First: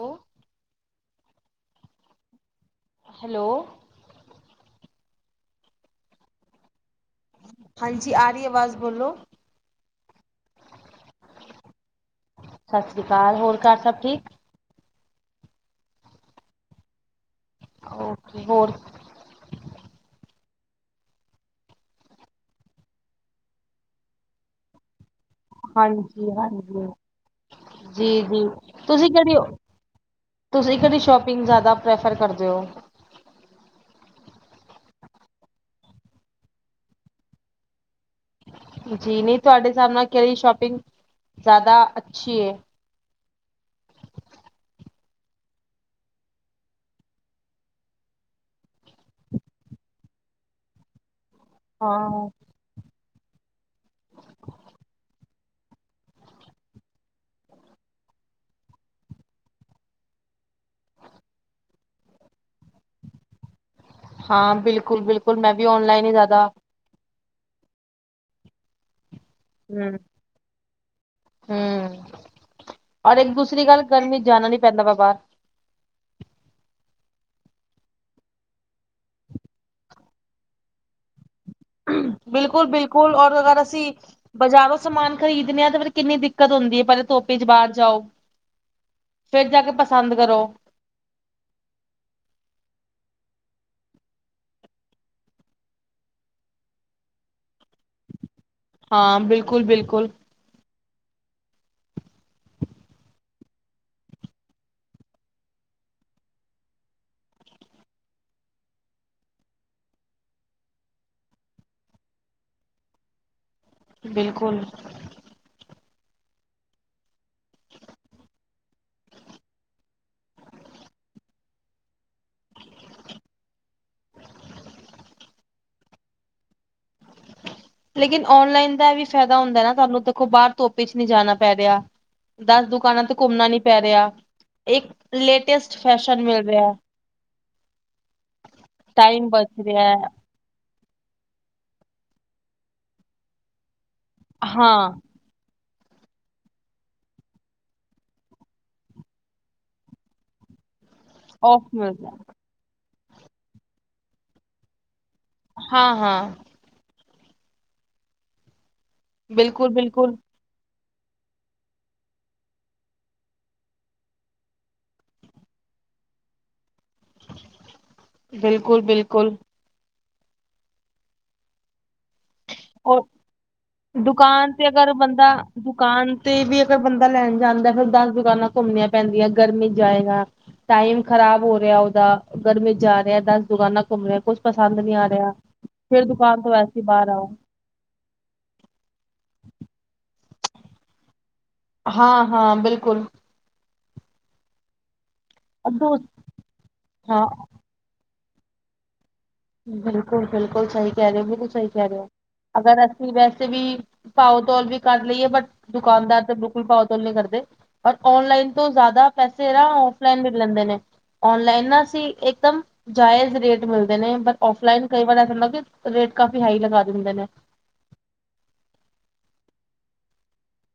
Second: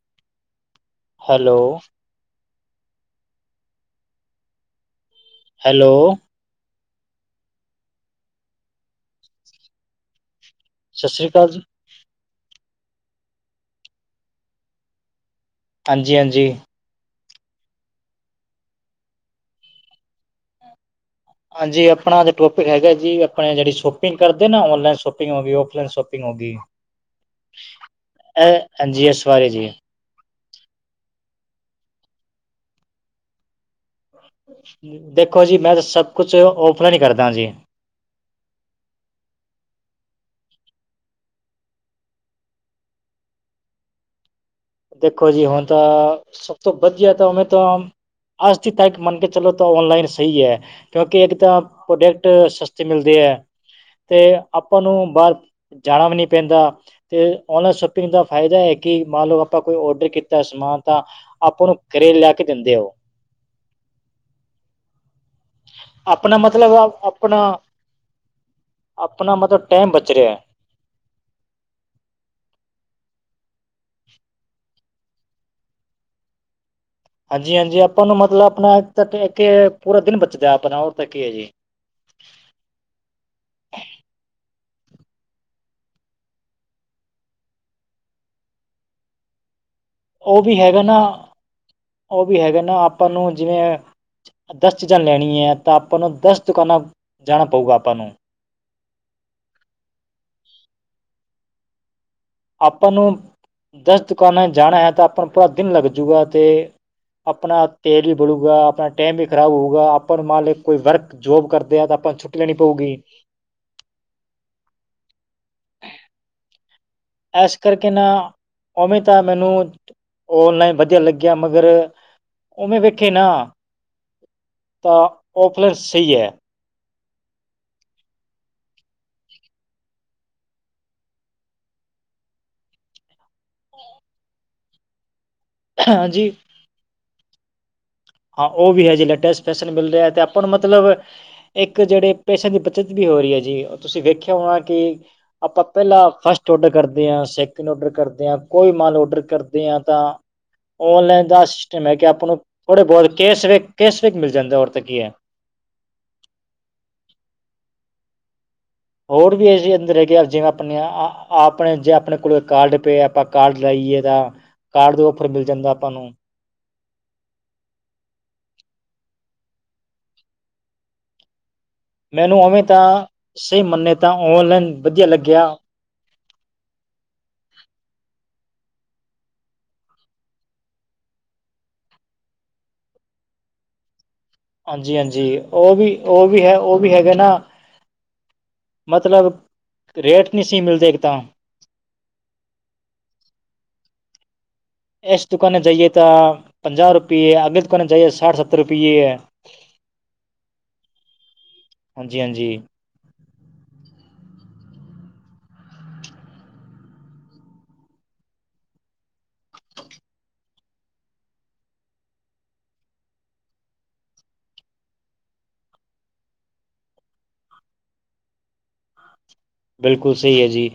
Hello. Hello. Hello. Hello. ਹਾਂਜੀ, ਆ ਰਹੀ ਆਵਾਜ਼ ਬੋਲੋ। ਸਤਿ ਸ਼੍ਰੀ ਅਕਾਲ ਜੀ। ਸਤਿ ਸ੍ਰੀ ਅਕਾਲ ਹੋਰ ਘਰ ਸਭ ਠੀਕ? ਹਾਂਜੀ- ਹਾਂਜੀ। ਓਕੇ, ਹੋਰ। ਹਾਂਜੀ ਆਪਣਾ ਅੱਜ ਟੋਪਿਕ ਹੈਗਾ ਜੀ ਆਪਣੇ ਜਿਹੜੀ ਸ਼ੋਪਿੰਗ ਕਰਦੇ ਨਾ ਔਨਲਾਈਨ ਸ਼ੋਪਿੰਗ ਹੋ ਗਈ ਉਹ। ਹਾਂਜੀ, ਹਾਂਜੀ, ਜੀ ਜੀ ਇਹ ਹਾਂਜੀ ਤੁਸੀਂ ਇਸ ਕਦੀ। ਬਾਰੇ ਜੀ ਤੁਸੀਂ ਕਿਹੜੀ ਸ਼ੋਪਿੰਗ ਜ਼ਿਆਦਾ ਪ੍ਰੈਫਰ ਕਰਦੇ ਹੋ? ਦੇਖੋ ਜੀ, ਮੈਂ ਤਾਂ ਸਭ ਕੁਛ ਓਫਲਾਈਨ ਹੀ ਕਰਦਾ ਜੀ। ਜੀ ਨਹੀਂ ਤੁਹਾਡੇ ਹਿਸਾਬ ਨਾਲ ਕਿਹੜੀ ਸ਼ੋਪਿੰਗ ਜ਼ਿਆਦਾ ਅੱਛੀ ਹੈ। ਦੇਖੋ ਜੀ, ਹੁਣ ਤਾਂ ਸਭ ਤੋਂ ਬਚਤ ਹੋਵੇ ਤਾਂ। ਅੱਜ ਦੀ ਤੱਕ ਮੰਨ ਕੇ ਚਲੋ ਤਾਂ ਔਨਲਾਈਨ ਸਹੀ ਹੈ ਕਿਉਂਕਿ ਇੱਕ ਤਾਂ ਪ੍ਰੋਡਕਟ ਹਾਂ। ਸਸ। ਅੱਜ ਮਿਲਦੇ ਹੈ। ਤੇ ਆਪਾਂ ਨੂੰ ਬਾਹਰ। ਜਾਣਾ ਵੀ ਨਹੀਂ ਪੈਂਦਾ ਤੇ ਔਨਲਾਈਨ ਸ਼ੋਪਿੰਗ ਦਾ ਫਾਇਦਾ ਹੈ ਕਿ ਮੰਨ ਲਓ। ਆਪਾਂ ਕੋਈ ਔਡਰ ਕੀਤਾ ਸਮਾਨ ਤਾਂ ਆਪਾਂ ਨੂੰ ਘਰੇ ਲਿਆ ਕੇ ਦਿੰਦੇ ਹੈ ਉਹ। ਹਾਂ ਬਿਲਕੁਲ- ਬਿਲਕੁਲ ਮੈਂ ਵੀ ਔਨਲਾਈਨ ਹੀ ਆਪਣਾ ਜ਼ਿਆਦਾ। ਮਤਲਬ ਆਪਣਾ, ਮਤਲਬ ਟਾਈਮ ਬਚ ਰਿਹਾ ਹੈ। ਹੂੰ ਔਰ ਇੱਕ ਦੂਸਰੀ ਗੱਲ ਗਰਮੀ ਜਾਣਾ ਨੀ ਪੈਂਦਾ ਹੈ ਬਾਹਰ। ਹਾਂਜੀ- ਹਾਂਜੀ ਆਪਾਂ ਨੂੰ ਮਤਲਬ ਆਪਣਾ ਤਾਂ ਪੂਰਾ ਦਿਨ ਬਚਦਾ ਆਪਣਾ ਉਹ ਤਾਂ ਕੀ ਹੈ ਜੀ। ਬਿਲਕੁਲ -ਬਿਲਕੁਲ ਔਰ ਅਗਰ ਅਸੀਂ। ਬਜ਼ਾਰੋਂ ਸਮਾਨ ਖਰੀਦਣੇ ਆ ਤੇ ਫੇਰ ਕਿੰਨੀ ਦਿੱਕਤ ਹੁੰਦੀ ਹੈ। ਪਹਿਲੇ ਧੁੱਪ 'ਚ ਬਾਹਰ ਜਾਓ। ਹੂੰ। ਫੇਰ ਜਾ ਕੇ ਪਸੰਦ। ਕਰੋ ਉਹ ਵੀ ਹੈਗਾ ਨਾ, ਉਹ ਵੀ ਹੈਗਾ ਨਾ ਆਪਾਂ ਨੂੰ ਜਿਵੇਂ। ਦਸ ਚੀਜ਼ਾਂ ਲੈਣੀਆਂ ਹੈ ਤਾਂ ਆਪਾਂ ਨੂੰ ਦਸ ਦੁਕਾਨਾਂ ਜਾਣਾ ਪਊਗਾ ਆਪਾਂ ਨੂੰ। ਹਾਂ, ਬਿਲਕੁਲ- ਬਿਲਕੁਲ। ਆਪਾਂ ਨੂੰ ਦਸ ਦੁਕਾਨਾਂ ਜਾਣਾ ਹੈ ਤਾਂ ਆਪਾਂ ਨੂੰ ਪੂਰਾ ਦਿਨ ਲੱਗ ਜੂਗਾ ਤੇ। ਆਪਣਾ ਤੇਲ ਵੀ ਬਲੂਗਾ। ਆਪਣਾ ਟਾਈਮ ਵੀ ਖਰਾਬ ਹੋਵੇਗਾ। ਆਪ ਨੂੰ ਮੰਨ ਲੳ ਕੋਈ ਵਰਕ ਜੋਬ ਕਰਦੇ ਆ ਤਾਂ ਆਪਾਂ ਨੂੰ ਛੁੱਟੀ ਲੈਣੀ ਪਊਗੀ। ਬਿਲਕੁਲ। ਇਸ ਕਰਕੇ ਨਾ, ਉਵੇਂ ਤਾਂ, ਮੈਨੂੰ ੳਨਲਾਈਨ ਹੀ ਵਧੀਆ ਲੱਗਿਆ। ਮਗਰ ਉਵੇਂ ਵੇਖੇ ਨਾ, ਤਾਂ ਔਫਲਾਈਨ ਸਹੀ ਹੈ। ਲੇਕਿਨ ਔਨਲਾਈਨ ਦਾ ਵੀ ਫਾਇਦਾ ਹੁੰਦਾ ਨਾ ਤੁਹਾਨੂੰ ਦੇਖੋ ਬਾਹਰ ਧੁੱਪ ਵਿੱਚ ਨਹੀਂ ਜਾਣਾ ਪੈ ਰਿਹਾ ਹੈ। ਦਸ ਦੁਕਾਨਾਂ ਤੇ ਘੁੰਮਣਾ ਨੀ ਪੈ ਰਿਹਾ ਹੈ। ਇੱਕ ਲੇਟੈਸਟ ਫੈਸ਼ਨ ਹਾਂਜੀ ਮਿਲ ਰਿਹਾ ਹੈ। ਹਾਂ ਉਹ ਵੀ ਹੈ। ਜੀ ਟਾਈਮ ਲੇਟੈਸਟ ਬਚ ਫੈਸ਼ਨ ਮਿਲ ਹੈ, ਰਿਹਾ ਤੇ। ਆਪਾਂ ਨੂੰ ਮਤਲਬ ਇੱਕ ਜਿਹੜੇ ਪੈਸਿਆਂ ਦੀ ਬੱਚਤ ਵੀ ਹੋ ਰਹੀ ਹੈ। ਜੀ ਉਹ ਤੁਸੀਂ ਵੇਖਿਆ। ਹੋਣਾ ਕਿ ਹਾਂ ਆਪਾਂ ਪਹਿਲਾਂ ਫਸਟ ਔਡਰ ਕਰਦੇ ਹਾਂ। ਸੈਕਿੰਡ ਔਡਰ ਕਰਦੇ ਹਾਂ। ਕੋਈ ਮਾਲ ਔਡਰ ਕਰਦੇ ਹਾਂ ਤਾਂ। ਔਨਲਾਈਨ ਦਾ ਔਫ ਸਿਸਟਮ ਹੈ। ਕਿ ਮਿਲਦਾ ਆਪਾਂ ਨੂੰ ਥੋੜ੍ਹੇ ਬਹੁਤ ਕੈਸ਼ ਵੈ ਕੈਸ਼ਬੈਕ ਮਿਲ ਜਾਂਦਾ ਹੈ। ਔਰ ਤਾਂ ਕੀ ਹੈ। ਹਾਂ- ਹਾਂ। ਹੋਰ ਵੀ ਇਹ ਬਿਲਕੁਲ ਜਿਹੇ ਹੈ। ਅੰਦਰ ਬਿਲਕੁਲ ਹੈਗੇ ਜਿਵੇਂ ਆਪਣੀਆਂ ਹਾਂ, ਜੇ ਆਪਣੇ ਕੋਲ ਕਾਰਡ ਪਈਆ ਆਪਾਂ ਕਾਰਡ ਲਾਈਏ ਤਾਂ ਕਾਰਡ ਦੇ ਔਫਰ ਮਿਲ ਜਾਂਦਾ ਆਪਾਂ ਨੂੰ। ਬਿਲਕੁਲ- ਬਿਲਕੁਲ। ਮੈਨੂੰ ਉਵੇਂ ਤਾਂ ਔਰ ਸਹੀ ਮੰਨੇ ਤਾਂ ਦੁਕਾਨ ਤੇ ਔਨਲਾਈਨ ਅਗਰ ਵਧੀਆ ਬੰਦਾ ਲੱਗਿਆ ਹੈ। ਦੁਕਾਨ ਤੇ ਵੀ ਅਗਰ ਬੰਦਾ ਲੈਣ ਜਾਂਦਾ ਹੈ। ਫਿਰ ਦਸ ਦੁਕਾਨਾਂ ਘੁੰਮਣੀਆਂ ਪੈਂਦੀਆਂ ਗਰਮੀ ਵਿੱਚ ਜਾਏਗਾ। ਟਾਈਮ ਖ਼ਰਾਬ ਹੋ ਰਿਹਾ ਹੈ। ਉਹਦਾ ਗਰਮੀ ਜਾ ਰਿਹਾ ਹੈ। ਦਸ ਦੁਕਾਨਾਂ ਘੁੰਮ ਰਿਹਾ ਹੈ। ਕੁਛ ਪਸੰਦ ਨਹੀਂ ਹਾਂਜੀ ਆ ਰਿਹਾ ਹੈ। ਹਾਂਜੀ ਉਹ ਵੀ ਫੇਰ ਉਹ ਦੁਕਾਨ ਵੀ ਤੋਂ ਹੈ ਉਹ ਵੈਸੀ ਵੀ ਬਾਹਰ ਹੈਗਾ ਆਓ। ਨਾ ਮਤਲਬ, ਰੇਟ ਨਹੀਂ ਸਹੀ ਮਿਲਦੇ ਇੱਕ ਤਾਂ। ਹਾਂ- ਹਾਂ ਬਿਲਕੁਲ। ਇਸ ਦੁਕਾਨੇ 'ਚ ਜਾਈਏ। ਦੋ ਤਾਂ ਪੰਜਾਹ ਹਾਂ ਰੁਪਏ ਆ। ਅਗਰ ਦੁਕਾਨੇ ਜਾਈਏ ਸਾਠ, ਸੱਤਰ ਰੁਪਏ ਆ। ਬਿਲਕੁਲ -ਬਿਲਕੁਲ ਸਹੀ ਕਹਿ ਰਹੇ। ਬਿਲਕੁਲ ਸਹੀ ਕਹਿ ਰਹੇ ਹੋ। ਹਾਂਜੀ ਹਾਂਜੀ ਅਗਰ ਵੈਸੇ ਵੀ ਪਾਓ ਤੋਲ ਵੀ ਕਰ ਲਈਏ ਬਟ ਦੁਕਾਨਦਾਰ ਤਾਂ ਬਿਲਕੁਲ ਪਾਓ ਤੋਲ ਨੀ ਕਰਦੇ। ਪਰ ਆਨਲਾਈਨ ਤੋਂ ਜ਼ਿਆਦਾ ਪੈਸੇ ਨਾ ਆਫਲਾਈਨ ਵੀ ਲੈਂਦੇ ਨੇ। ਆਨਲਾਈਨ ਨਾ ਅਸੀ, ਇਕਦਮ ਜਾਇਜ਼ ਰੇਟ ਮਿਲਦੇ ਨੇ, ਬਟ ਔਫਲਾਈਨ ਕਈ ਵਾਰਾਂ ਮਤਲਬ ਕੇ ਰੇਟ ਹਾਈ ਲਗਾ ਦਿੰਦੇ ਨੇ। ਬਿਲਕੁਲ ਸਹੀ ਐ ਜੀ।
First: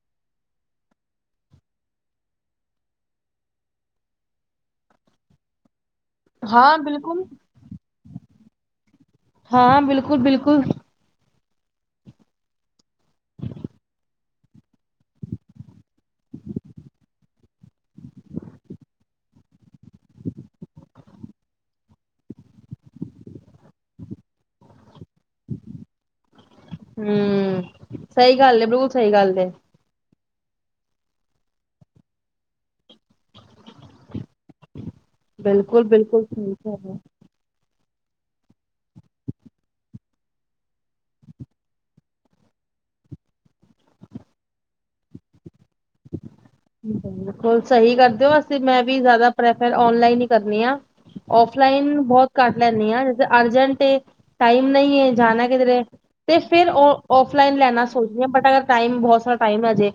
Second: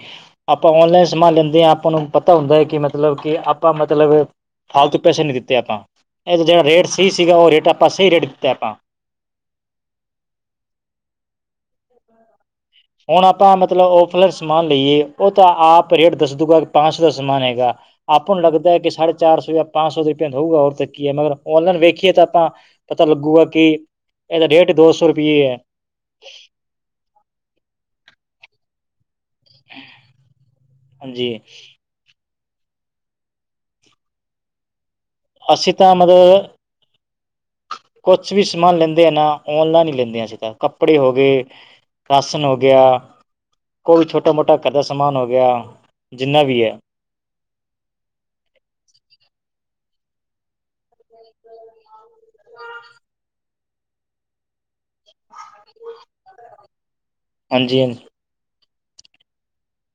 ਆਪਾਂ ਔਨਲਾਈਨ ਸਮਾਨ ਲੈਂਦੇ ਹਾਂ, ਆਪਾਂ ਨੂੰ ਪਤਾ ਹੁੰਦਾ ਹੈ। ਕਿ ਮਤਲਬ ਕਿ ਆਪਾਂ ਮਤਲਬ ਫਾਲਤੂ ਤੋਂ ਪੈਸੇ ਨਹੀਂ ਦਿੱਤੇ ਆਪਾਂ। ਹਾਂ ਰੇਟ ਸਹੀ ਬਿਲਕੁਲ ਸੀਗਾ ਉਹ ਰੇਟ ਆਪਾਂ ਸਹੀ ਰੇਟ ਦਿੱਤਾ ਆਪਾਂ। ਹਾਂ, ਬਿਲਕੁਲ- ਬਿਲਕੁਲ। ਹਮ। ਹੁਣ ਆਪਾਂ ਮਤਲਬ ਆਫਲਾਈਨ ਸਮਾਨ ਲਈਏ। ਉਹ ਤਾਂ ਆਪ ਰੇਟ ਦੱਸ ਦੂਗਾ ਕਿ ਪੰਜ ਸੌ ਦਾ ਸਮਾਨ ਹੈਗਾ। ਆਪਾਂ ਨੂੰ ਲੱਗਦਾ ਹੈ ਕਿ ਸਾਢੇ ਚਾਰ ਸੌ ਜਾਂ ਪੰਜ ਸੌ ਦੀ ਰਿਪੀਆ ਹੋਊਗਾ ਹੋਰ ਤਾਂ ਕੀ ਹੈ ਮਗਰ ਆਨਲਾਈਨ ਵੇਖੀਏ ਤਾਂ ਆਪਾਂ। ਪਤਾ ਲੱਗੂਗਾ ਕਿ ਇਹਦਾ ਰੇਟ ਦੋ ਸੌ ਰੁਪਈਏ ਹੈ। ਹਮ, ਸਹੀ ਗੱਲ ਹੈ। ਬਿਲਕੁਲ ਸਹੀ ਗੱਲ। ਹਾਂਜੀ। ਅਸੀਂ ਬਿਲਕੁਲ ਤਾਂ ਬਿਲਕੁਲ ਮਤਲਬ ਠੀਕ ਹੈਗਾ ਐ। ਕੁਛ ਵੀ ਸਮਾਨ ਲੈਂਦੇ ਆ ਨਾ, ਔਨਲਾਈਨ ਈ ਲੈਂਨੇ ਆ ਅਸੀਂ ਤਾਂ। ਕੱਪੜੇ ਹੋ ਗੇ ਰਾਸ਼ਨ ਹੋ ਗਿਆ ਕੋਈ ਛੋਟਾ ਮੋਟਾ ਘਰ ਦਾ ਸਮਾਨ ਹੋ ਗਿਆ, ਜਿੰਨਾ ਵੀ ਐ। ਬਿਲਕੁਲ ਸਹੀ ਕਰਦੇ ਓ, ਅਸੀਂ ਮੈਂ ਵੀ ਜ਼ਿਆਦਾ ਪ੍ਰੈਫਰ ਔਨਲਾਈਨ ਈ ਕਰਨੀ ਆਂ। ਔਫਲਾਈਨ ਬਹੁਤ ਘੱਟ ਲੈਂਨੀ ਆਂ, ਜੇ ਅਰਜੈਂਟ ਏ, ਟਾਈਮ ਨਹੀਂ ਏ ਜਾਣਾ ਕਿਧਰੇ ਤੇ ਫਿਰ ਔ-ਔਫਲਾਈਨ ਹਾਂਜੀ ਲੈਣਾ ਹਾਂਜੀ ਸੋਚਦੀ ਆਂ। ਬਟ ਅਗਰ ਟਾਈਮ ਬਹੁਤ ਸਾਰਾ ਟਾਈਮ ਏ ਜੇ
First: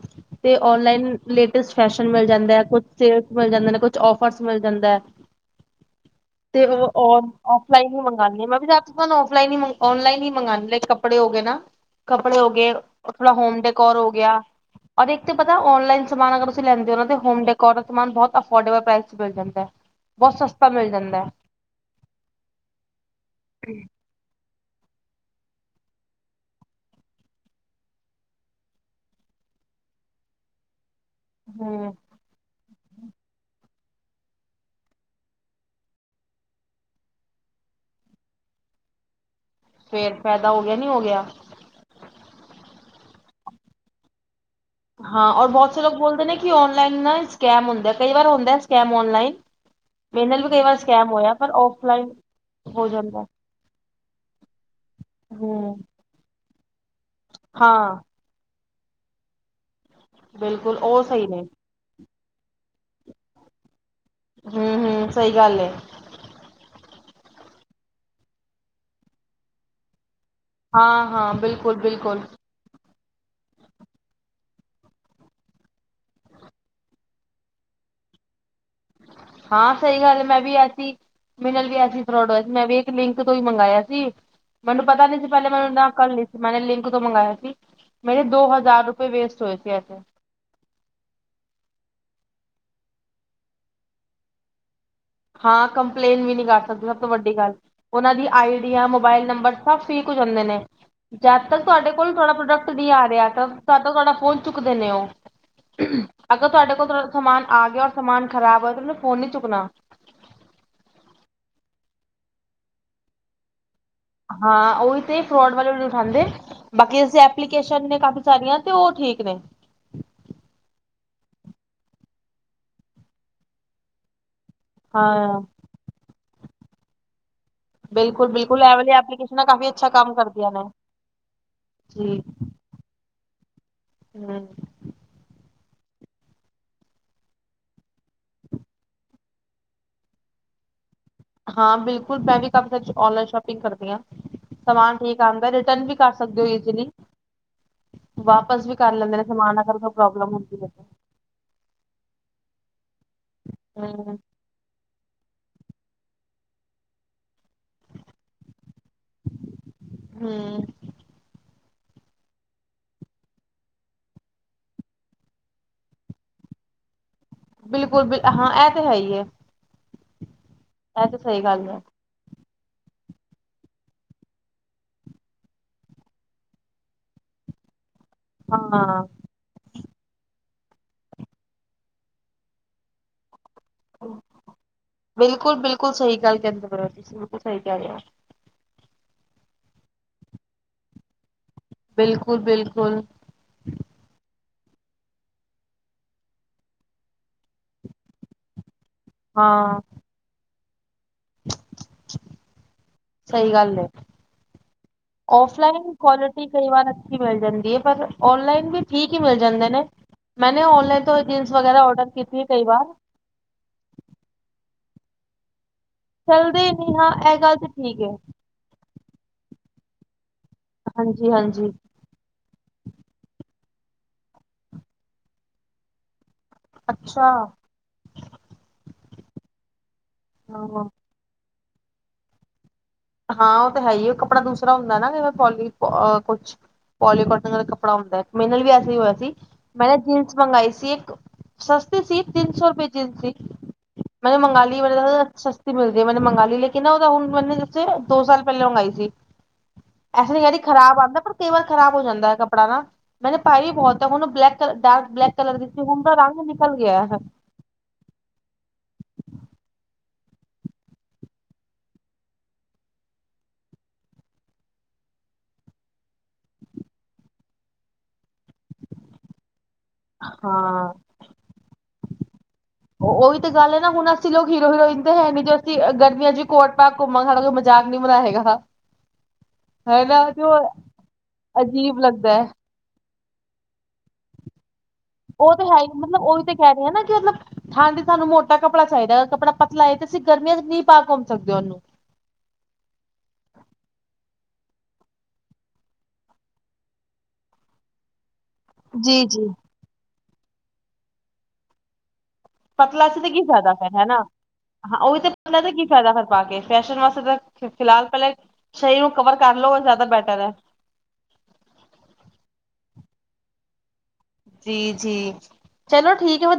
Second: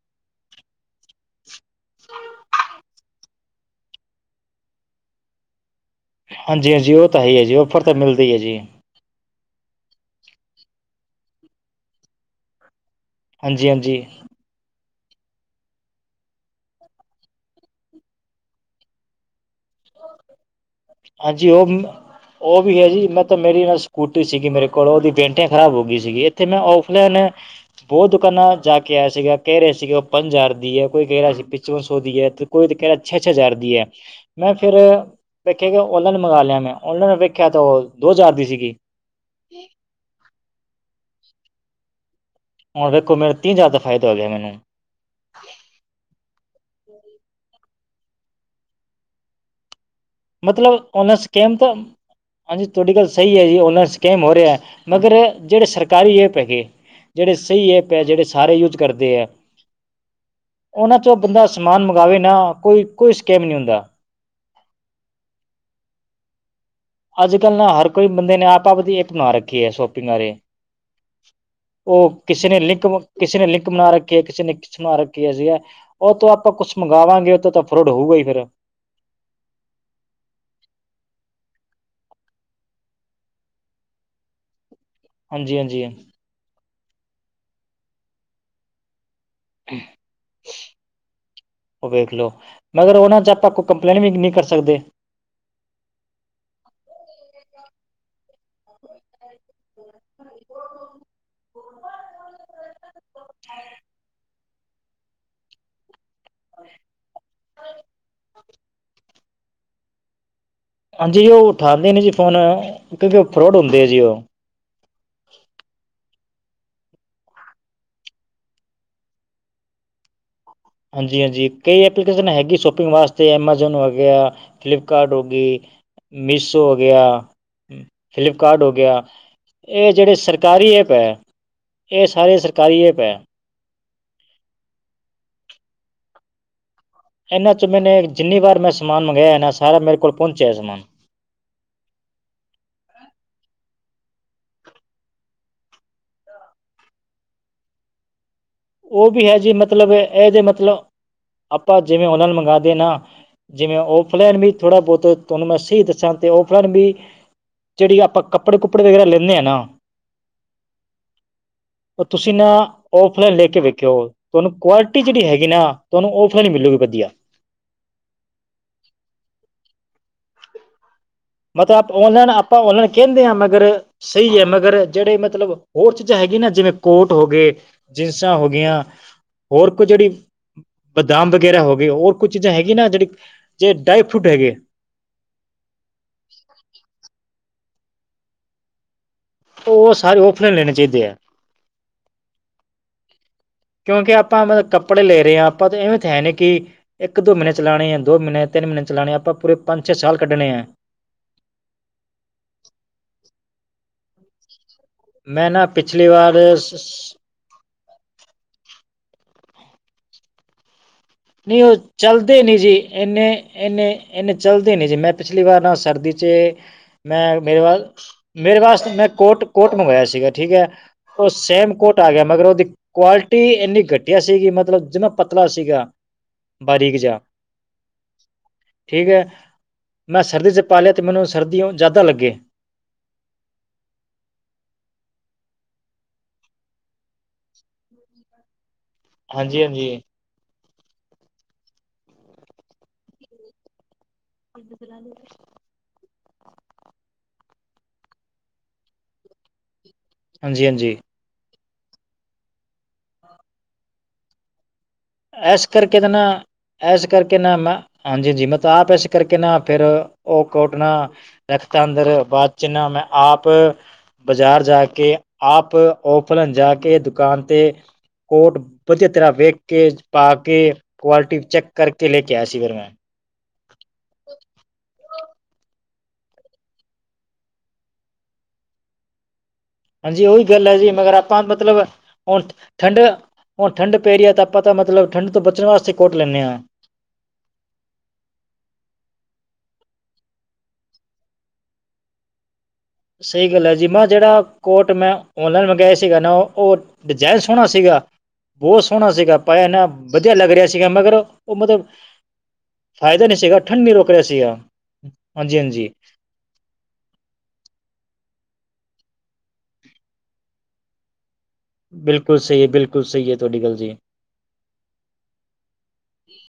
ਔਨਲਾਈਨ ਲੇਟਸਟ ਫੈਸ਼ਨ ਮਿਲ ਜਾਂਦੈ, ਕੁਛ ਸੇਲਸ ਮਿਲ ਜਾਂਦੇ ਨੇ, ਕੁਛ ਔਫਰ ਮਿਲ ਜਾਂਦਾ ਐ। ਹਾਂਜੀ ਹਾਂਜੀ ਉਹ ਤਾਂ ਹੈ ਈ ਐ ਜੀ, ਔਫਰ ਤਾਂ ਮਿਲਦੇ ਐ ਜੀ। ਹੁਣ ਔਫਲਾਈਨ ਈ ਔਨਲਾਈਨ ਈ ਮੰਗਾਂਨੀ, ਲਾਈਕ ਕੱਪੜੇ ਹੋ ਗੇ ਨਾ, ਕੱਪੜੇ ਹੋ ਗੇ ਉਤਲਾ ਹੋਮ ਹਾਂਜੀ ਡਕੋਰ ਹਾਂਜੀ ਹੋ ਗਿਆ। ਔਰ ਇੱਕ ਤੇ ਪਤਾ ਆਨਲਾਈਨ ਸਮਾਨ ਅਗਰ ਤੁਸੀਂ ਲੈਂਦੇ ਹੋਮ ਡੇਕੋਨ ਬਹੁਤ ਅਫੋਰਡੇਬਲ ਪ੍ਰਾਈਸ ‌ਮਿਲ ਜਾਂਦਾ। ਬੋਹ ਸਸਤਾ ਮਿਲ ਜਾਂਦਾ ਹਾਂਜੀ ਉਹ-ਉਹ ਵੀ ਹੈ ਜੀ ਮੈਂ ਤਾਂ ਮੇਰੀ ਨਾਲ ਸਕੂਟੀ ਸਕੂਟਰੀ ਸੀਗੀ ਮੇਰੇ ਕੋਲ ਉਹਦੀ ਬੈਟਰੀਆਂ ਖਰਾਬ ਹੋ ਗਈ ਸੀਗੀ ਇੱਥੇ ਮੈਂ ਔਫਲਾਈਨ ਬਹੁ ਦੁਕਾਨਾਂ ਜਾ ਕੇ ਆਇਆ ਸੀਗਾ ਕਹਿ ਰਹੀ ਸੀ ਪੰਜ ਹਜ਼ਾਰ ਦੀ ਹੈ। ਕੋਈ ਕਹਿ ਰਿਹਾ ਸੀ ਪਚਵਨ ਹੂੰ ਸੌ ਦੀ ਹੈ ਤੇ ਕੋਈ ਕਹਿ ਰਿਹਾ ਛੇ-ਛੇ ਹਜ਼ਾਰ ਦੀ ਹੈ ਮੈਂ ਫਿਰ ਵੇਖਿਆ ਕਿ ਔਨਲਾਈਨ ਮੰਗਾਲਿਆ ਮੈਂ ਔਨਲਾਈਨ ਵੇਖਿਆ ਤਾਂ ਉਹ ਦੋ ਹਜ਼ਾਰ ਦੀ ਸੀਗੀ। ਫਿਰ ਫਾਇਦਾ ਹੋ ਗਿਆ ਨੀ ਹੋ ਗਿਆ। ਹੁਣ ਦੇਖੋ ਮੇਰੇ ਤਿੰਨ ਹਜਾਰ ਦਾ ਫਾਇਦਾ ਹੋ ਗਿਆ ਮੈਨੂੰ ਹਾਂ ਬਹੁਤ ਸਾਰੇ ਲੋਕ ਬੋਲਦੇ ਨੇ ਕਿ ਆਨਲਾਈਨ ਨਾ ਸਕੈਮ ਹੁੰਦਾ ਕਈ ਵਾਰ ਹੁੰਦਾ ਸਕੈਮ ਆਨਲਾਈਨ ਮਤਲਬ ਉਹਨਾਂ ਪਰ ਸਕੈਮ ਤੋਂ ਔਫਲਾਈਨ ਹਾਂਜੀ ਹੋ ਤੁਹਾਡੀ ਗੱਲ ਜਾਂਦਾ ਸਹੀ ਹੈ ਜੀ ਓਨਾਂ ਸਕੈਮ ਹੋ ਰਿਹਾ ਮਗਰ ਜਿਹੜੇ ਹੂੰ ਸਰਕਾਰ ਐਪ ਹੈਗੇ। ਜਿਹੜੇ ਸਹੀ ਐਪ ਹੈ ਹਾਂ ਜਿਹੜੇ ਸਾਰੇ ਯੂਜ ਕਰਦੇ ਐ। ਬਿਲਕੁਲ ਉਹਨਾਂ ਉਹ 'ਚੋਂ ਸਹੀ ਨੇ ਬੰਦਾ ਸਮਾਨ ਮੰਗਾਵੇ ਨਾ ਕੋਈ ਕੋਈ ਸਕੈਮ ਨਹੀਂ ਹੁੰਦਾ। ਹੂੰ- ਹੂੰ ਸਹੀ ਗੱਲ ਏ। ਅੱਜ ਕੱਲ੍ਹ ਨਾ ਹਰ ਕੋਈ ਬੰਦੇ ਨੇ ਆਪ ਦੀ ਐਪ ਨਾ ਰੱਖੀ ਹੈ ਸ਼ੋਪਿੰਗ ਬਾਰੇ ਹਾਂ-ਹਾਂ, ਉਹ, ਬਿਲਕੁਲ-ਬਿਲਕੁਲ ਕਿਸੇ ਨੇ ਲਿੰਕ ਕਿਸੇ ਨੇ, ਲਿੰਕ ਬਣਾ ਰੱਖੀ ਐ, ਕਿਸੇ ਨੇ ਖਿੱਚ ਬਨਾ ਰੱਖਿਆ ਸੀਗਾ। ਉਹ ਤੋਂ, ਆਪਾਂ ਕੁਛ ਮੰਗਵਾਵਾਂਗੇ, ਉਹ ਤੋਂ ਤਾਂ ਫਰੋਡ ਹੋਊਗਾ ਹੀ ਫਿਰ। ਹਾਂ, ਸਹੀ ਗੱਲ ਮੈਂ ਵੀ ਐਸੀ ਮੇਰੇ ਨਾਲ ਵੀ, ਐਸੇ ਈ ਫਰੋਡ ਹੋਇਆ ਸੀ। ਮੈਂ ਵੀ ਇੱਕ ਲਿੰਕ ਤੋਂ ਹੀ ਮੰਗਾਇਆ ਸੀ। ਮੈਨੂੰ ਪਤਾ ਨੀ ਸੀ, ਪਹਿਲੇ ਹਾਂਜੀ ਮੈ ਹਾਂਜੀ ਉਨ੍ਹਾਂ ਨੂੰ ਕਰ ਲਈ ਸੀ, ਮੈਂਨੇ ਲਿੰਕ ਤੋਂ ਮੰਗਵਾਇਆ ਸੀ, ਮੇਰੇ ਦੋ ਹਜ਼ਾਰ ਕਈ ਵੇਸਟ ਹੋਏ ਸੀ, ਐਸੇ। ਉਹ ਵੇਖਲੋ, ਮਗਰ ਉਹਨਾਂ ਚ ਆਪਾਂ ਕੋਈ ਕੰਪਲੇਂਟ ਵੀ ਨਹੀਂ ਕਰ ਸਕਦੇ। ਹਾਂ, ਕੰਪਲੇਂਨ ਵੀ ਨਹੀ ਕਰ ਸਕਦੇ, ਸਭ ਤੋਂ ਵੱਡੀ ਗੱਲ। ਉਹਨਾਂ ਦੀ ਆਈਡੀਆਂ ਮੋਬਾਇਲ ਨੰਬਰ ਸਬ ਫੇਕ ਹੋ ਜਾਂਦੇ ਨੇ ਜਦ ਤੱਕ ਤੁਹਾਡੇ ਕੋਲ ਤੁਹਾਡਾ ਪ੍ਰੋਡਕਟ ਨਹੀਂ ਆ ਰਿਹਾ ਤਦ ਤ ਤੁਡਾ ਫੋਹਨ ਚੁੱਕਦੇ ਨੇ ਓ ਅਗਰ ਤੁਹਾਡੇ ਕੋਲ ਤਵਡਾ ਸਮਾਨ ਆ ਗਿਆ ਔਰ ਸਮਾਨ ਖ਼ਰਾਬ ਹੋਇਆ ਤੇ ਓਹਨੇ ਫ਼ੋਨ ਨੀ ਚੁੱਕਣਾ। ਹਾਂਜੀ ਉਹ ਉਠਾਉਂਦੇ ਨੇ ਜੀ ਫੋਨ ਕਿਉਂਕਿ ਉਹ ਫਰੋਡ ਹੁੰਦੇ ਆ ਜੀ ਉਹ। ਹਾਂ ਉਹੀ ਤੇ ਫਰੋਡ ਵਾਲੇ ਵੀ [unintelligible] ਉਠਾਂਦੇ ਬਾਕੀ ਇਸ ਐਪਲੀਕੇਸ਼ਨ ਨੇ ਕਾਫੀ ਸਾਰੀਆਂ ਤੇ ਉਹ ਠੀਕ ਨੇ। ਹਾਂਜੀ-ਹਾਂਜੀ ਕਈ ਐਪਲੀਕੇਸ਼ਨ ਹੈਗੀ ਸ਼ੋਪਿੰਗ ਵਾਸਤੇ ਐਮਾਜੋਨ ਹੋ ਗਿਆ। ਫਲਿੱਪਕਾਰਡ ਹੋ ਹਾਂ ਗਈ ਮੀਸ਼ੋ ਹੋ ਗਿਆ। ਬਿਲਕੁਲ ਫਲਿਪਕਾਰਡ ਬਿਲਕੁਲ ਹੋ ਇਹ ਵਾਲੀ ਗਿਆ, ਐਪਲੀਕੇਸ਼ਨਾਂ ਕਾਫੀ ਅੱਛਾ ਇਹ ਕੰਮ ਜਿਹੜੇ ਕਰਦੀਆਂ ਨੇ ਸਰਕਾਰੀ ਐਪ ਐ। ਇਹ, ਜੀ ਸਾਰੇ ਸਰਕਾਰੀ ਐਪ ਐ। ਹਮ। ਇਹਨਾਂ 'ਚ ਮੈੰਨੇ ਜਿੰਨੀ ਵਾਰ ਮੈਂ ਸਮਾਨ ਮੰਗਾਇਆ ਐ ਨਾ, ਸਾਰਾ ਮੇਰੇ ਕੋਲ ਪਹੁੰਚਿਆ ਸਮਾਨ। ਹਾਂ, ਬਿਲਕੁਲ ਮੈਂ ਵੀ ਕਾਫੀ ਸਾਰੀ ਔਨਲਾਈਨ ਸ਼ੋਪਿੰਗ ਕਰਦੀ ਹਾਂ। ਸਮਾਨ ਠੀਕ ਆਉਂਦਾ, ਰਿਟਰਨ ਵੀ ਕਰ ਸਕਦੇ ਹੋ, ਈਜ਼ਲੀ। ਵਾਪਸ ਵੀ, ਕਰ ਉਹ ਲੈਂਦੇ ਨੇ ਹੈ ਜੀ ਸਮਾਨ, ਅਗਰ ਕੋਈ ਮਤਲਬ ਪ੍ਰੋਬਲਮ ਇਹਦੇ ਹੁੰਦੀ ਐ ਤੇ। ਮਤਲਬ ਆਪਾਂ, ਜਿਵੇਂ ਓਨਲਾਈਨ ਮੰਗਾਦੇ ਨਾ, ਜਿਵੇਂ ਹਮ ਔਫਲਾਈਨ ਵੀ ਥੋੜ੍ਹਾ ਬਹੁਤ ਤੁਹਾਨੂੰ ਮੈਂ ਸਹੀ ਦੱਸਾਂ ਅਤੇ ਫੇਰ ਬੀ ਜਿਹੜੀ ਆਪਾਂ ਕੱਪੜੇ ਕੁੱਪੜੇ ਵਗੈਰਾ ਲੈਂਨੇਂ ਆ ਨਾ ਹਮ ਉਹ ਤੁਸੀ ਨਾ ਲੈ ਕੇ ਵੇਖਿਯੋ ਤੁਹਾਨੂੰ ਕੁਆਲਿਟੀ ਜਿਹੜੀ ਹੈਗੀ ਨਾ ਤੁਹਾਨੂੰ ਉਹ ਥੋ ਨੀਂ ਮਿਲੂਗੀ ਵਧੀਆ। ਬਿਲਕੁਲ ਬਿਲ ਹਾਂ ਐਹ ਤੇ ਹੈ ਹੀ ਏ। ਐਹ ਤੇ ਸਹੀ ਗੱਲ ਮਤਲਬ ਏ ਆਪ ਔਨਲਾਈਨ ਆਪਾਂ ਔਨਲਾਈਨ ਕਹਿੰਦੇ ਹਾਂ ਮਗਰ ਸਹੀ ਹੈ ਮਗਰ ਜਿਹੜੇ ਮਤਲਬ ਹੋਰ ਚੀਜ਼ਾਂ ਹੈਗੈ ਨਾ ਜਿਵੇਂ ਕੋਟ ਹੋ ਗੇ ਜਿਸਸਾਂ ਹੋ ਗੀਆਂ ਹਾਂ ਹੋਰ ਕੋ ਜਿਹੜੀ ਬਦਾਮ ਵਗੈਰਾ ਹੋ ਗੇ ਹੋਰ ਕੁਝ ਚੀਜ਼ਾਂ ਹੈਗੀਆਂ ਨਾ ਜਿਹੜੀ ਜੇ ਡਰਾਈ ਫਰੂਟ ਹੈਗੇ। ਬਿਲਕੁਲ ਬਿਲਕੁਲ ਸਹੀ ਗੱਲ ਕਹਿੰਦੇ ਪਏ ਹੋ ਬਿਲਕੁਲ ਸਹੀ ਕਹਿ ਰਹੇ ਹੋ। ਉਹ ਸਾਰੇ ਓਫਨਨ [unintelligible] ਲੈਣੇ ਚਾਹੀਦੇ ਆ। ਬਿਲਕੁਲ ਬਿਲਕੁਲ ਕਿਉਂਕਿ ਆਪਾਂ ਮਤਲਬ ਕੱਪੜੇ ਲੈ ਰਹੇ ਹਾਂ ਆਪਾਂ ਤਾਂ ਇਵੇਂ ਤਾਂ ਹੈ ਨੇ ਕੀ ਇੱਕ ਦੋ ਮਹੀਨੇ ਚਲਾਣੇ ਆ, ਦੋ ਮਹੀਨੇ, ਤਿੰਨ ਮਹੀਨੇ ਚਲਾਣੇ ਆ ਆਪਾਂ ਪੂਰੇ ਹਾਂ ਪੰਜ ਛ ਸਾਲ ਕੱਢਣੇ ਐ। ਸਹੀ ਗੱਲ ਏ ਮੈਂ ਨਾ ਔਫਲਾਈਨ ਪਿਛਲੀ ਵਾਰ ਕੁਆਲਿਟੀ ਕਈ ਵਾਰ ਅੱਛੀ ਮਿਲ ਜਾਂਦੀ ਹੈ ਪਰ ਔਨਲਾਈਨ ਵੀ ਠੀਕ ਹੀ ਮਿਲ ਜਾਂਦੇ ਨੇ ਮੈਨੇ ਔਨਲਾਈ ਨਹੀਂ ਉਹ ਚਲਦੇ ਨੀ ਜੀ ਇੰਨੇ ਇੰਨੇ ਇੰਨੇ ਚੱਲਦੇ ਨੀ ਜੀ ਮੈਂ ਪਿਛਲੀ ਵਾਰ ਨਾ ਸਰਦੀ ਚੇ ਚੱਲਦੇ ਨੀ ਹਾਂ ਇਹ ਮੈਂ ਗੱਲ ਮੇਰੇ ਤੇ ਵੱਲ ਠੀਕ ਹੈ ਮੇਰੇ ਵਾਸਤੇ ਮੈਂ ਕੋਟ ਕੋਟ ਮੰਗਵਾਇਆ ਸੀਗਾ ਠੀਕ ਹੈ ਉਹ ਹਾਂਜੀ ਹਾਂਜੀ ਸੇਮ ਕੋਟ ਘਟ ਆ ਗਿਆ ਮਗਰ ਉਹਦੀ ਕੁਆਲਿਟੀ ਇੰਨੀ ਘਟੀਆ ਸੀਗੀ ਮਤਲਬ ਜਿਨਾ ਪਤਲਾ ਸੀਗਾ। ਬਾਰੀਕ ਜਾ ਅੱਛਾ ਠੀਕ ਹੈ ਮੈਂ ਸਰਦੀ ਚ ਪਾ ਹਾਂ ਲਿਆ ਤੇ ਮੈਨੂੰ ਸਰਦੀਓ ਜ਼ਿਆਦਾ ਲੱਗੇ ਹਾਂ ਉਹ ਤਾਂ ਹੈ ਹੀ ਕੱਪੜਾ ਦੂਸਰਾ ਹੁੰਦਾ ਨਾ ਕਈ ਵਾਰ ਪੋਲੀ ਕੁਛ ਪੋਲੀਕੋਟਨ ਦਾ ਕੱੜਾ ਹੁੰਦਾ ਮੇਰੇ ਨਾਲ ਵੀ ਐਸੇ ਹੀ ਹੋਇਆ ਹਾਂਜੀ ਮੈਂ ਹਾਂਜੀ ਨਾ ਜੀਨਸ ਮੰਗਾਈ ਸੀ ਇੱਕ ਸਸਤੀ ਸੀ ਤਿੰਨ ਸੌ ਰੁਪਏ ਜੀਨਸ ਸੀ ਮੈਨੂੰ ਮੰਗਾਲੀ [unintelligible] ਸਸਤੀ ਮਿਲਦੀ ਹੈ ਮੈਨੂੰ ਮੰਗਾਲੀ ਲੇਕਿਨਾ ਉਹਦਾ ਹੁਣ ਮੈਨੇ ਦੋ ਸਾਲ ਪਹਿਲਾਂ ਮੰਗਾਈ ਸੀ ਐਸੇ ਨੀ ਕਹਿ ਰੀ ਹਾਂਜੀ ਹਾਂਜੀ ਖ਼ਰਾਬ ਆਉਂਦਾ ਪਰ ਤੇਵਰ ਖ਼ਰਾਬ ਹੋ ਜਾਂਦਾ ਹੈ ਕੱਪੜਾ ਨਾ ਮੈਨੇ ਪਾਈ ਵੀ ਬਹੁਤ ਉਹਨੂੰ black colour dark black colour ਦੀ ਐਸ ਸੀ ਕਰਕੇ ਹੁਣ ਤਾਂ ਨਾ ਰੰਗ ਨਿਕਲ ਗਿਆ ਐਸ ਹੈ। ਕਰਕੇ ਨਾ ਮੈਂ ਹਾਂਜੀ ਹਾਂਜੀ ਮੈਂ ਤਾਂ ਆਪ ਇਸ ਕਰਕੇ ਨਾ ਫਿਰ ਉਹ ਕੋਟ ਨਾ ਰੱਖਤਾ ਅੰਦਰ ਬਾਤ ਚੀਨਾ ਮੈਂ ਆਪ ਬਾਜ਼ਾਰ ਜਾ ਕੇ ਆਪ ਔਫਲ ਜਾ ਕੇ ਦੁਕਾਨ ਤੇ ਕੋਟ ਵਧੀਆ ਤਰ੍ਹਾਂ ਵੇਖ ਕੇ ਪਾ ਕੇ ਹਾਂ ਕੁਆਲਿਟੀ ਚੈੱਕ ਕਰਕੇ ਲੈ ਕੇ ਆਇਆ ਸੀ ਫਿਰ ਮੈਂ। ਉਹੀ ਤਾਂ ਗੱਲ ਹੈ ਨਾ ਹੁਣ ਅਸੀਂ ਲੋਕ ਹੀਰੋ ਹੀਰੋਇਨ ਤੇ ਹੈ ਨੀ ਜੋੇ ਅਸੀਂ ਗਰਮੀਆਂ ਚ ਕੋਟ ਪਾ ਘੁੰਮਾਂ ਸਡਾ ਕੋ ਜਾਗ ਨੀ ਮਨਾਇ ਹੈਗਾ। [unintelligible] ਹਾਂਜੀ ਉਹੀ ਗੱਲ ਹੈ ਜੀ ਮਗਰ ਆਪਾਂ ਮਤਲਬ ਅਜੀਬ ਲੱਗਦਾ ਹੁਣ ਹੈ ਠੰਡ ਹੁਣ ਠੰਡ ਪੇਰੀ ਤਾਂ ਪਤਾ ਮਤਲਬ ਠੰਡ ਤੋਂ ਉਹ ਬਚਣ ਤਾਂ ਹੈ ਹੀ ਵਾਸਤੇ ਕੋਟ ਮਤਲਬ ਲੈਂਦੇ ਉਹੀ ਤਾਂ ਹਾਂ ਕਹਿ ਰਹੇ ਆ ਨਾ ਕਿ ਮਤਲਬ ਠੰਡ ਸਾਨੂੰ ਮੋਟਾ ਕੱਪੜਾ ਚਾਹੀਦਾ ਅ ਕੱਪੜਾ ਪਤਲਾ ਏ ਤੇ ਅਸੀਂ ਗਰਮੀਆਂ ਚਚ ਨਹੀਂ ਪਾ ਘੁੰਮ ਸਕਦੇ ਉਹਨੂੰ। ਸਹੀ ਗੱਲ ਹੈ ਜੀ ਮੈਂ ਜਿਹੜਾ ਕੋਟ ਮੈਂ ਔਨਲਾਈਨ ਮੰਗਾਯਾ ਸੀਗਾ ਨਾ ਉਹ ਉਹ ਡਿਜਾਇਨ ਸੋਹਣਾ ਸੀਗਾ ਬਹੁਤ ਸੋਹਣਾ ਜੀ ਸੀਗਾ ਜੀ। ਪਾਇਆ ਇਹਨਾ ਵਧੀਆ ਲੱਗ ਰਿਹਾ ਸੀਗਾ ਮਗਰ ਉਹ ਮਤਬ ਪਤਲਾ ਸੀ ਤੇ ਕੀ ਫਾਇਦਾ ਫਿਰ ਹਨਾਂ ਸੀਗਾ ਉਹੀ ਤੇ ਹਾਂਜੀ ਪਤਲਾ ਤੇ ਕੀ ਹਾਂਜੀ ਫਾਇਦਾ ਫਿਰ ਪਾ ਕੇ ਫੈਸ਼ਨ ਵਾਸਤੇ ਤਾਂ ਫਿਲਹਾਲ ਪਹਿਲੇ ਸ਼ਰੀਰ ਨੂੰ ਕਵਰ ਕਰ ਲੋ ਜ਼ਿਆਦਾ ਬੈਟਰ ਐ ਬਿਲਕੁਲ ਸਹੀ ਹੈ ਬਿਲਕੁਲ ਸਹੀ ਹੈ ਤੁਹਾਡੀ ਗੱਲ ਜੀ। ਜੀ ਜੀ ਚਲੋ ਠੀਕ ਹੈ